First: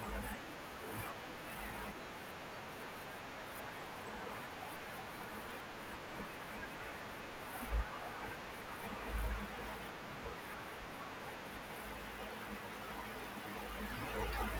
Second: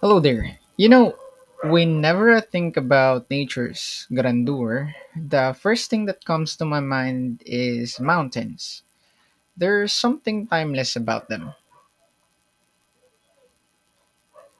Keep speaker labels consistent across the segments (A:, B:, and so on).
A: Hello there. You know, whenever I think about nature's grandeur, the first thing that comes to my mind is mountains. There's something timeless about them.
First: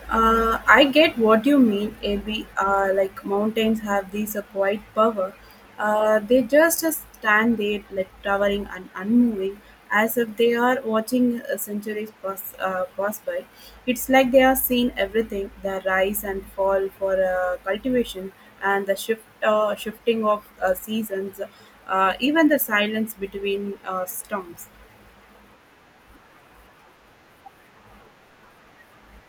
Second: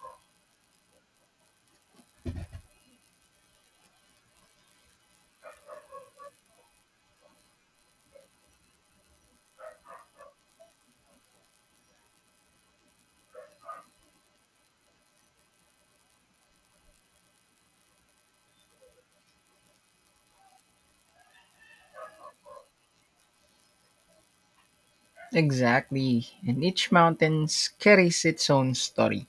B: I get what you mean, AB. Like mountains have these a quiet power. They just stand there, like towering and unmoving, as if they are watching centuries pass by. It's like they are seeing everything: the rise and fall for cultivation, and the shifting of seasons, even the silence between storms.
A: Exactly, and each mountain carries its own story.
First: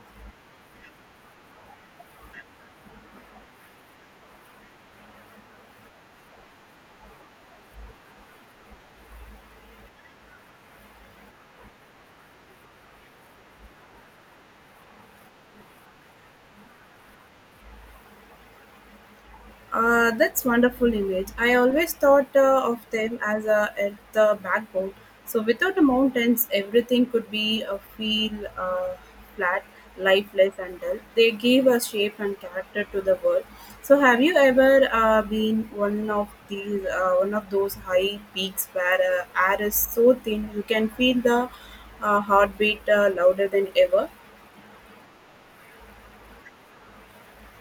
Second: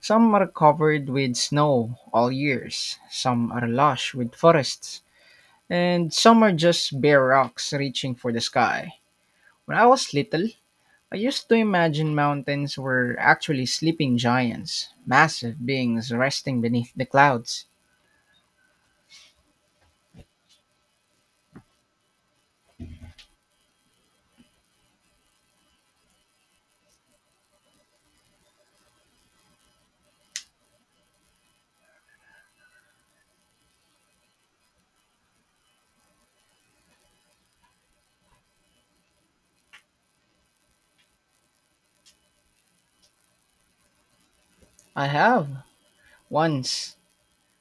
A: Some are covered with snow all years, some are lush with forests, and some are just bare rocks reaching for the sky. When I was little, I used to imagine mountains were actually sleeping giants, massive beings resting beneath the clouds.
B: That's wonderful image. I always thought of them as a, at the backbone. So without the mountains, everything could be a feel uh, flat, lifeless, and dull. They give a shape and character to the world. So have you ever been one of those high peaks where air is so thin you can feel the heartbeat louder than ever?
A: I have. Once,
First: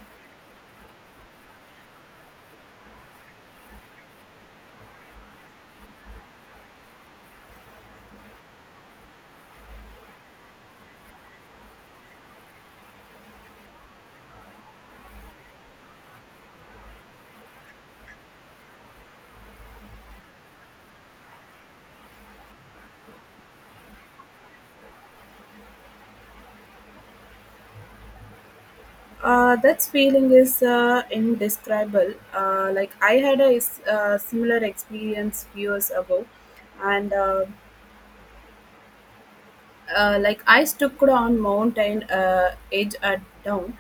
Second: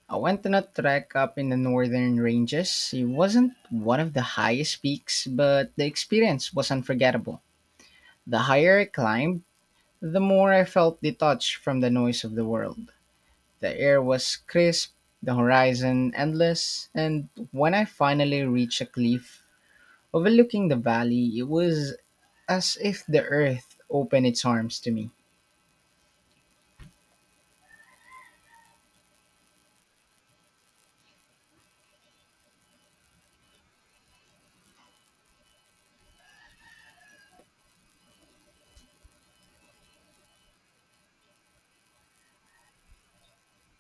A: I went on a trek up in the northern ranges. It wasn't one of the highest peaks, but the experience was unforgettable. The higher I climbed, the more I felt detached from the noise of the world. The air was crisp, the horizon endless, and when I finally reached a cliff overlooking the valley, it was as if the earth opened its arms to me.
B: That feeling is indescribable. Like I had a similar experience years ago, and like I stood on mountain edge at dawn.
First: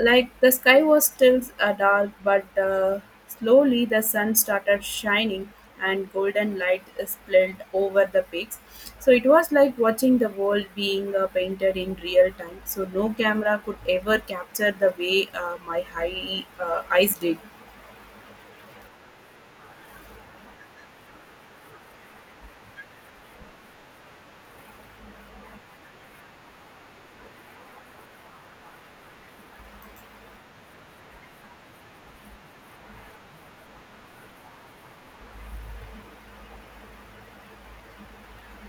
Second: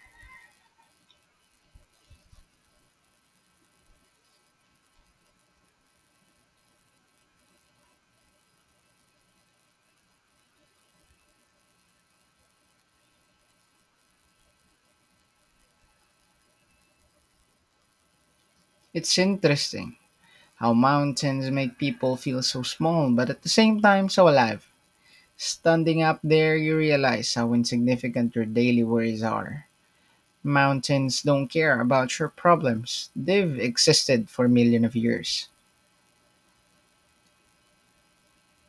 B: Like the sky was still dark, but slowly the sun started shining and golden light spilled over the peaks. So it was like watching the world being painted in real time. So no camera could ever capture the way my eyes did.
A: It's interesting how mountains make people feel so small, but at the same time, so alive. Standing up there, you realize how insignificant your daily worries are. Mountains don't care about your problems, they've existed for millions of years.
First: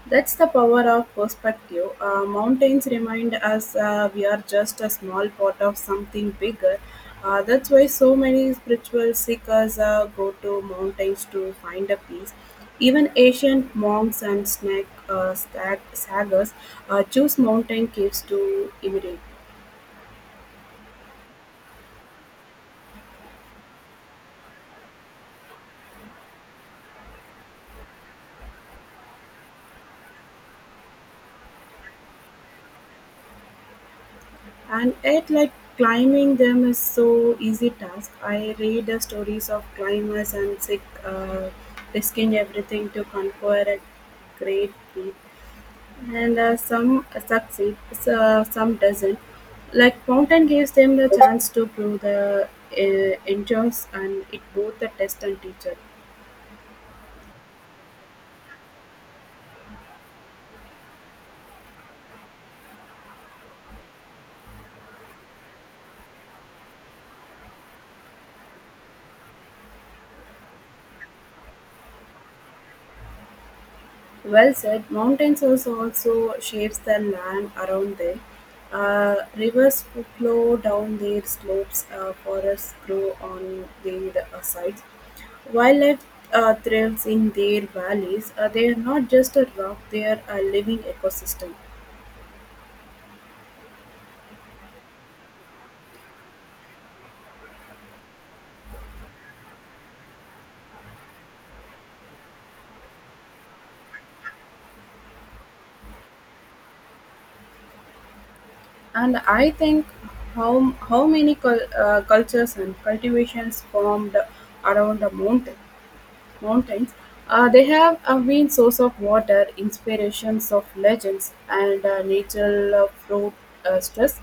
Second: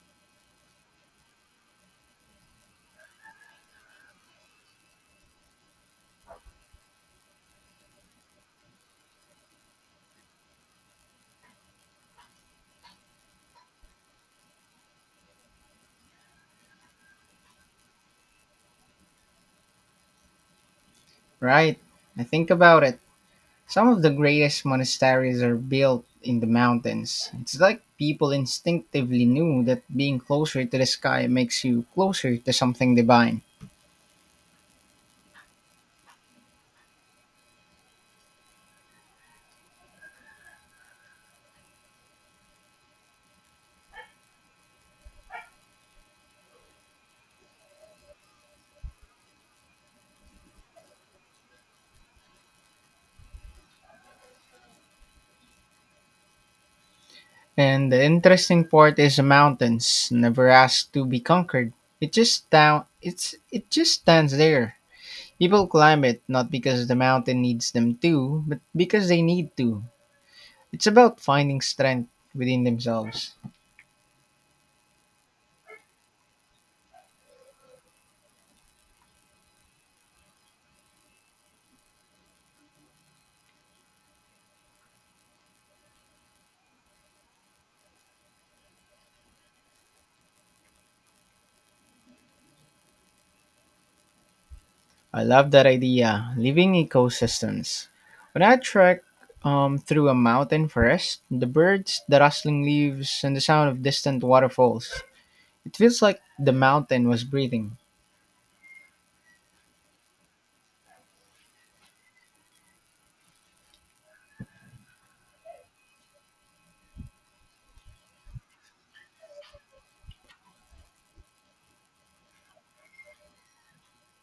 B: That's the power of perspective. Mountains remind us we are just a small part of something bigger. That's why so many spiritual seekers go to mountains to find a peace. Even ancient monks and sagas choose mountain caves to imitate.
A: Right? I think about it. Some of the greatest monasteries are built in the mountains. It's like people instinctively knew that being closer to the sky makes you closer to something divine.
B: And yet, like climbing them is so easy task. I read the stories of climbers and risking everything to conquer a great peak, and some succeed, some doesn't. Like mountain gives them the chance to prove the endurance, and it both the test and teacher.
A: And the interesting part is the mountains never ask to be conquered. It just stands there. People climb it not because the mountain needs them to, but because they need to. It's about finding strength within themselves.
B: Well said. Mountains also shapes the land around them. Rivers flow down their slopes. Forests grow on their sides. Wildlife thrives in their valleys. They are not just a rock; they are a living ecosystem.
A: I love that idea. Living ecosystems. When I trek through a mountain forest, the birds, the rustling leaves, and the sound of distant waterfalls, it feels like the mountain was breathing.
B: And I think how many cultures and cultivations formed around a mountain. Mountains. They have been source of water, inspirations of legends, and natural fruit stress.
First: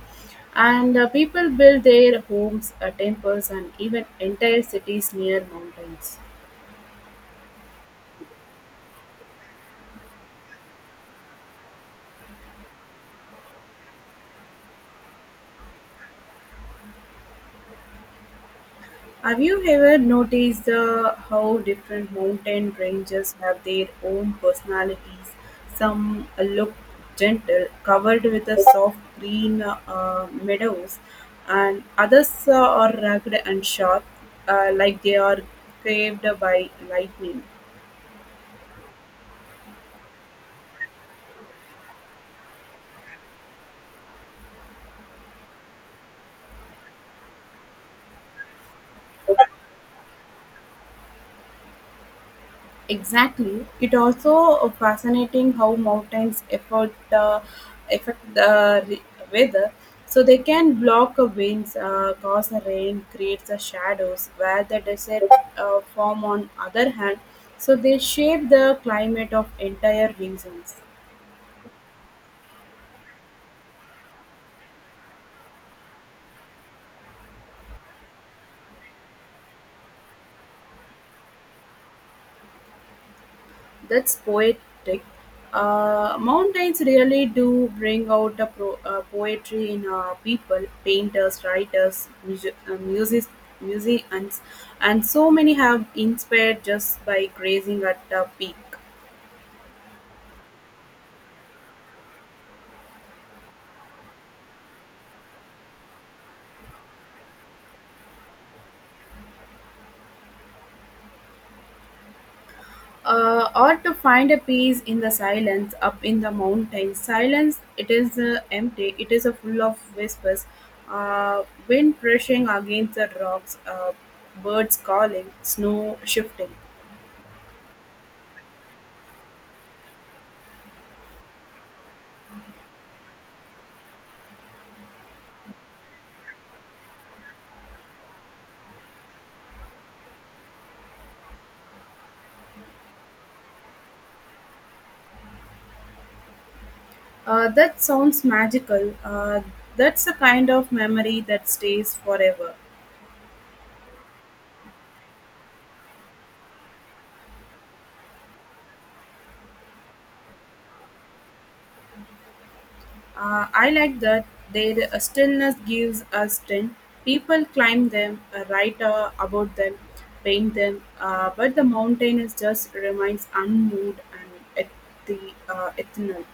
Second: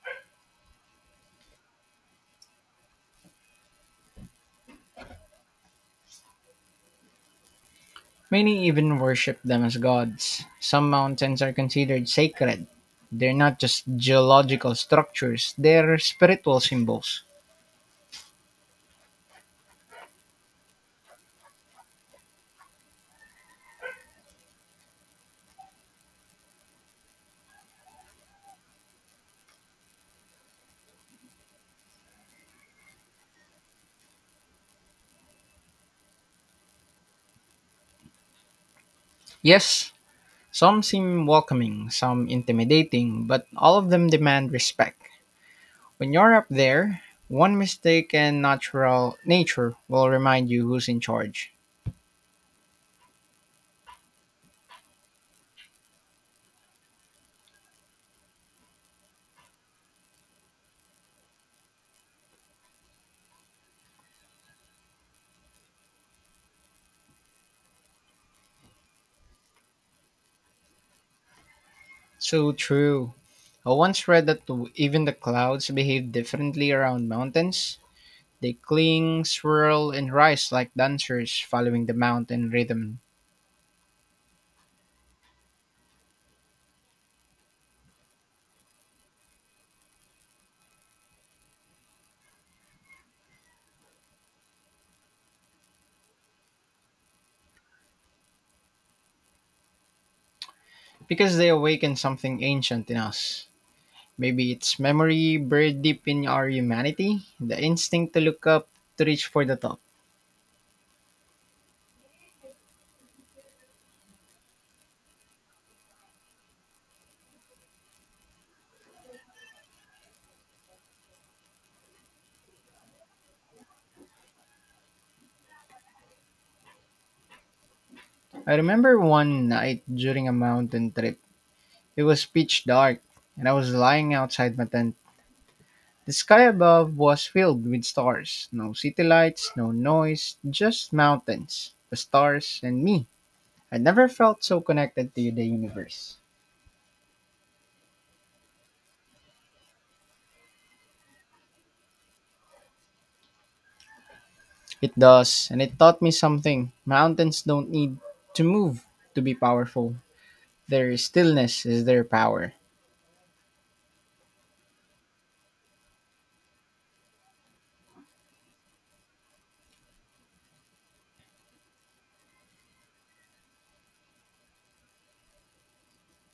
B: And people build their homes, temples, and even entire cities near mountains.
A: Many even worship them as gods. Some mountains are considered sacred. They're not just geological structures, they're spiritual symbols.
B: Have you ever noticed how different mountain ranges have their own personalities? Some look gentle, covered with a soft green meadows, and others are rugged and sharp, like they are craved by lightning.
A: Yes, some seem welcoming, some intimidating, but all of them demand respect. When you're up there, one mistake and natural nature will remind you who's in charge.
B: Exactly. It also fascinating how mountains affect the weather. So they can block winds, cause the rain, creates the shadows. Where the desert form, on other hand, so they shape the climate of entire regions.
A: So true. I once read that even the clouds behave differently around mountains. They cling, swirl, and rise like dancers following the mountain rhythm,
B: That's poetic. Mountains really do bring out the poetry in people, painters, writers, music, musicians, and so many have inspired just by grazing at the peak.
A: because they awaken something ancient in us. Maybe it's memory buried deep in our humanity, the instinct to look up, to reach for the top.
B: Or to find a peace in the silence up in the mountains. Silence, it is empty, it is full of whispers, uh, wind brushing against the rocks, birds calling, snow shifting.
A: I remember one night during a mountain trip. It was pitch dark, and I was lying outside my tent. The sky above was filled with stars. No city lights, no noise, just mountains, the stars, and me. I never felt so connected to the universe.
B: That sounds magical. That's the kind of memory that stays forever.
A: It does, and it taught me something. Mountains don't need to move to be powerful. Their stillness is their power.
B: I like that their stillness gives us strength. People climb them, write about them, paint them, but the mountain is just remains unmoved and at the eternal.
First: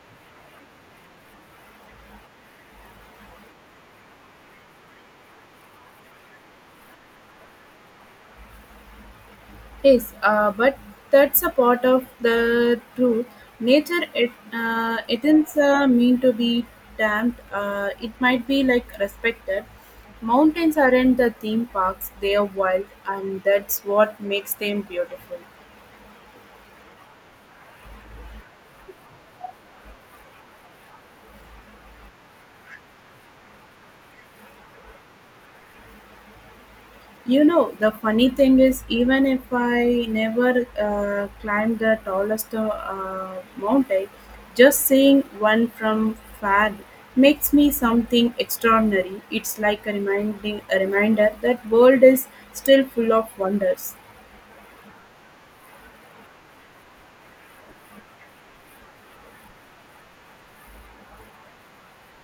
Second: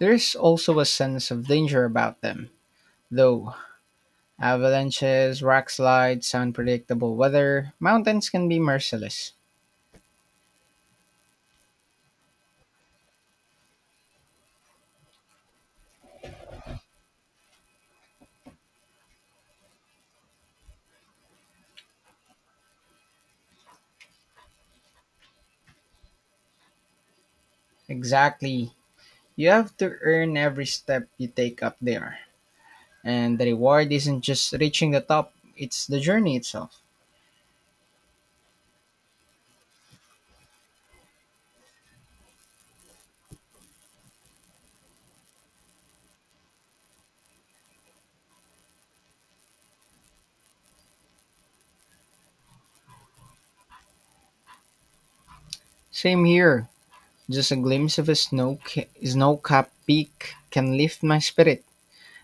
A: There is also a sense of danger about them. Though avalanches, rock slides, unpredictable weather, mountains can be merciless.
B: Yes, but that's a part of the truth. Nature, it it isn't mean to be damned. It might be like respected. Mountains aren't the theme parks; they are wild, and that's what makes them beautiful.
A: Exactly. You have to earn every step you take up there. And the reward isn't just reaching the top, it's the journey itself.
B: You know, the funny thing is, even if I never climbed the tallest mountain, just seeing one from far makes me something extraordinary. It's like a reminder that world is still full of wonders.
A: Same here. Just a glimpse of a snow-capped peak can lift my spirit.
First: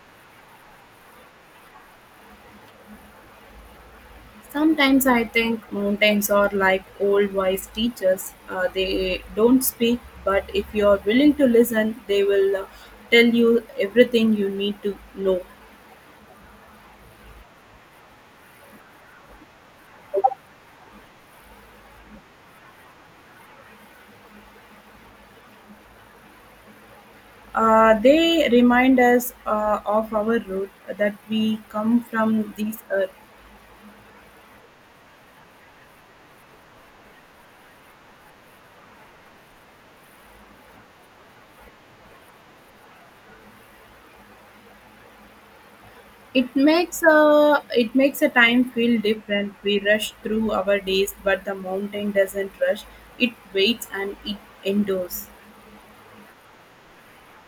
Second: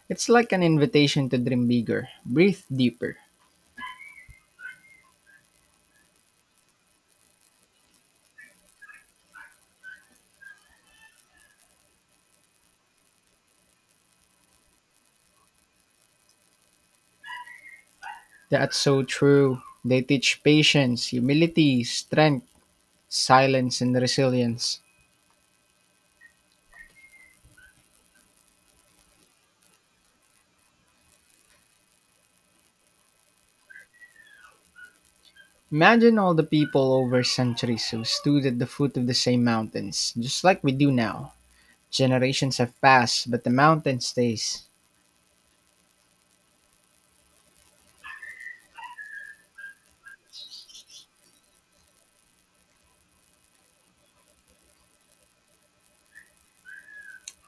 A: It's like an invitation to dream bigger, breathe deeper.
B: Sometimes I think mountains are like old wise teachers. They don't speak, but if you are willing to listen, they will tell you everything you need to know.
A: That's so true. They teach patience, humility, strength, silence, and resilience.
B: They remind us of our root that we come from this earth.
A: Imagine all the people over centuries who stood at the foot of the same mountains, just like we do now. Generations have passed, but the mountain stays.
B: It makes a time feel different. We rush through our days, but the mountain doesn't rush. It waits and it endures.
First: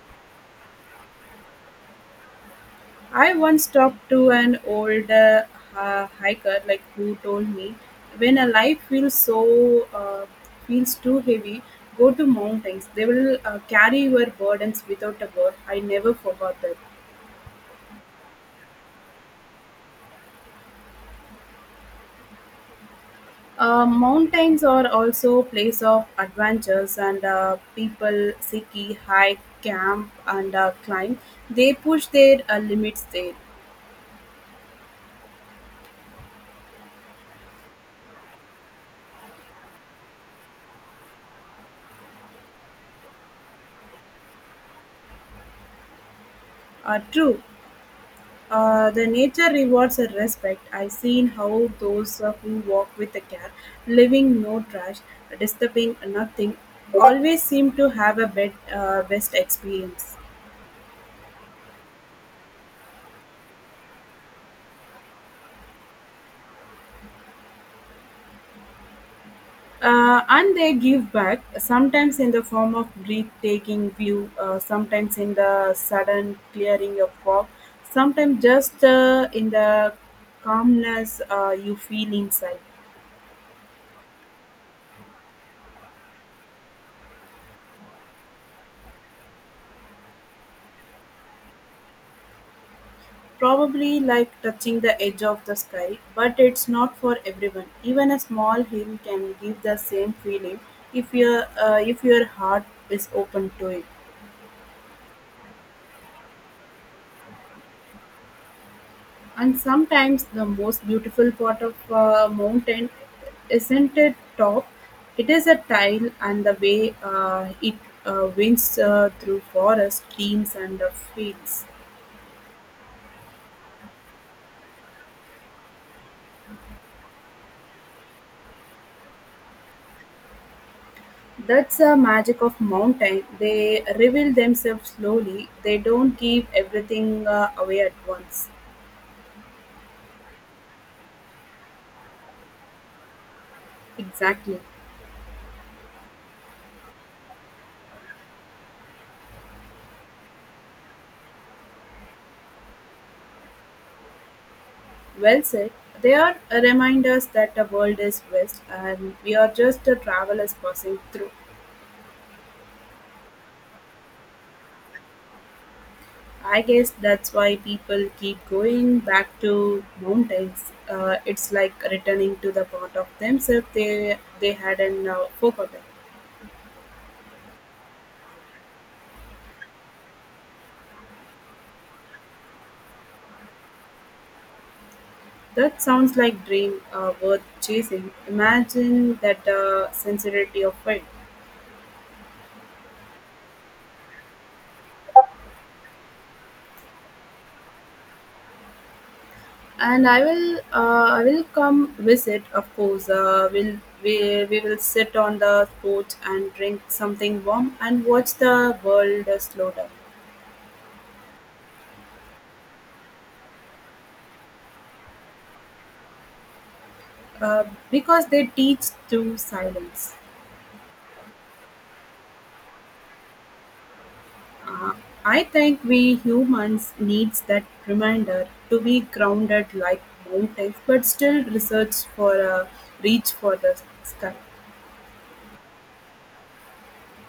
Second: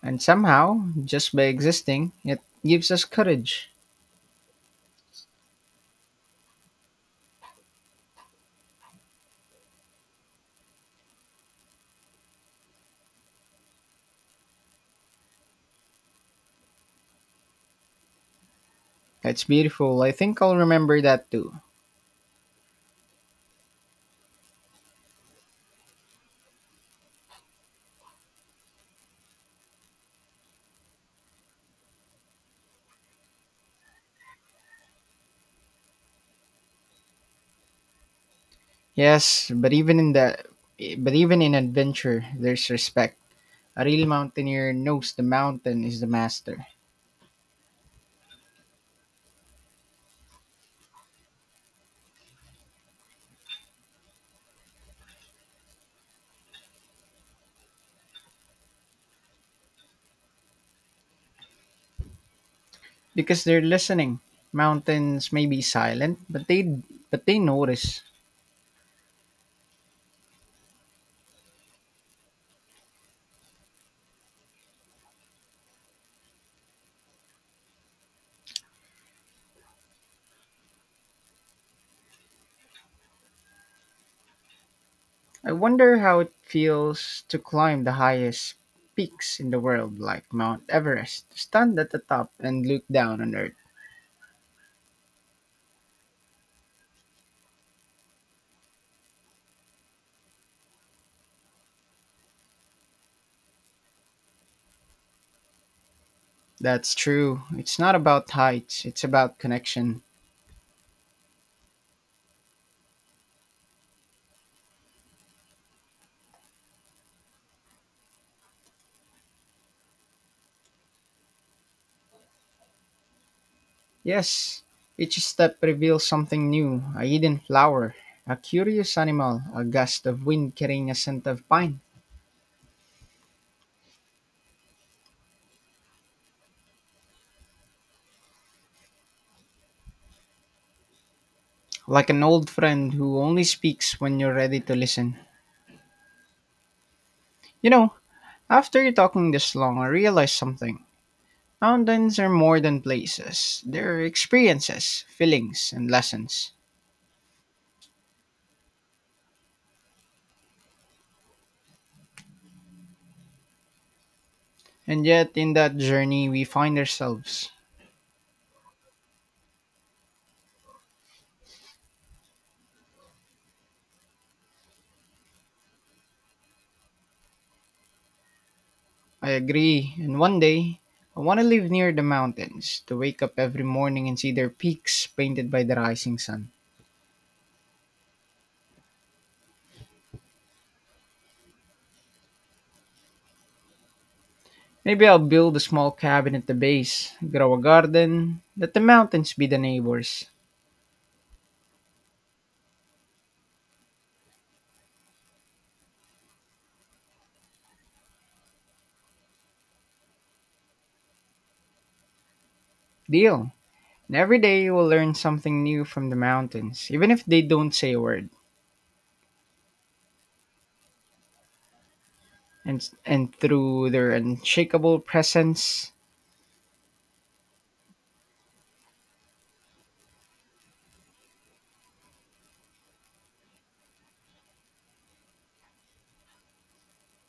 A: And somehow, just by existing, it gives us
B: I once
A: courage.
B: talked to an old hiker, like who told me, when a life feels feels too heavy, go to mountains. They will carry your burdens without a word. I never forgot that.
A: It's beautiful. I think I'll remember that too.
B: Mountains are also place of adventures and people ski, hike, camp and climb. They push their limits there.
A: Yes, but even in the but even in adventure, there's respect. A real mountaineer knows the mountain is the master,
B: True, the nature rewards a respect. I've seen how those who walk with a care, leaving no trash, disturbing nothing, always seem to have a best experience.
A: because they're listening. Mountains may be silent, but they notice.
B: And they give back, sometimes in the form of breathtaking view, sometimes in the sudden clearing of fog, sometimes just in the calmness you feel inside.
A: I wonder how it feels to climb the highest peaks in the world, like Mount Everest, to stand at the top and look down on Earth.
B: Probably like touching the edge of the sky, but it's not for everyone. Even a small hill can give the same feeling if your heart is open to it.
A: That's true. It's not about heights, it's about
B: And
A: connection.
B: sometimes the most beautiful part of a mountain isn't it top, it is a tile and the way it winds through forest, streams and fields.
A: Yes, each step reveals something new, a hidden flower, a curious animal, a gust of wind carrying a scent of
B: That's
A: pine.
B: the magic of mountain. They reveal themselves slowly. They don't give everything away at once.
A: Like an old friend who only speaks when you're
B: Exactly.
A: ready to listen. You know, after you're talking this long, I realized something. Mountains are more than places. They're experiences,
B: Well said.
A: feelings, and
B: They are
A: lessons.
B: reminders that the world is vast and we are just travelers passing through.
A: And yet, in that journey, we
B: I
A: find
B: guess that's
A: ourselves.
B: why people keep going back to mountains. It's like returning to the part of themselves they hadn't forgotten.
A: I agree. And one day, I want to live near the mountains, to wake up every morning and see their peaks painted by the
B: That sounds
A: rising
B: like
A: sun.
B: dream worth chasing. Imagine that sincerity of it.
A: Maybe I'll build a small cabin at the base, grow a garden, let the mountains be the
B: And I
A: neighbors.
B: will uh, I will come visit. Of course, will we will sit on the porch and drink something warm and watch the world slow down.
A: Deal. And every day we'll learn something new from the mountains, even if they
B: Uh,
A: don't say a
B: because
A: word.
B: they teach through silence.
A: And through their
B: Uh,
A: unshakable
B: I think
A: presence.
B: we humans needs that reminder to be grounded like mountains, but still research for a reach for the sky.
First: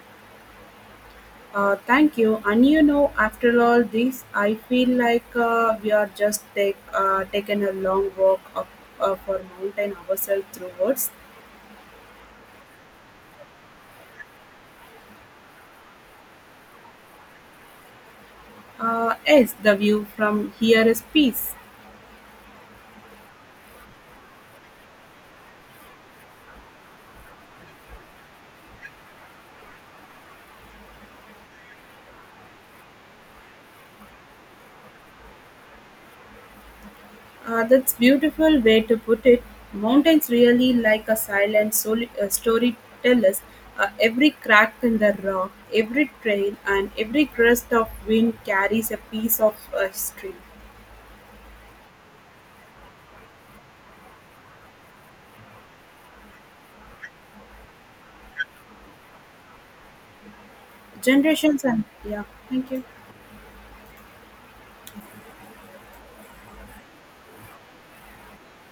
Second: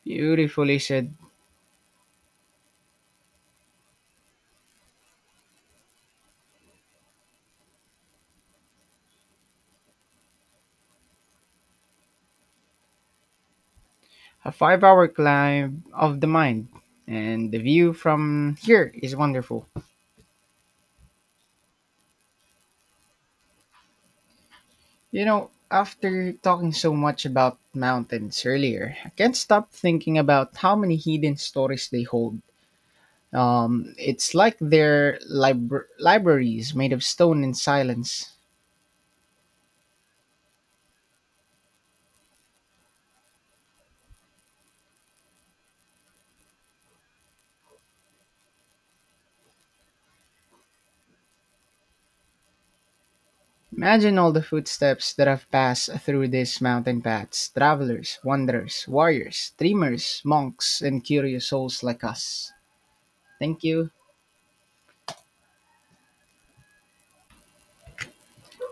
A: Beautifully said.
B: Thank you. And you know, after all this, I feel like we are just taken a long walk up for mountain ourselves through woods.
A: A 5 hour climb of the mind, and the view from here is
B: Yes,
A: wonderful.
B: the view from here is peace.
A: You know, after talking so much about mountains earlier, I can't stop thinking about how many hidden stories they hold. It's like their libraries made of stone and
B: That's
A: silence.
B: beautiful way to put it. Mountains really like a silent storytellers. Every crack in the rock, every trail, and every gust of wind carries a piece of history.
A: Imagine all the footsteps that have passed through these mountain paths, travelers, wanderers, warriors, dreamers, monks, and curious
B: Generations
A: souls
B: and
A: like
B: yeah,
A: us.
B: thank you.
A: Thank you.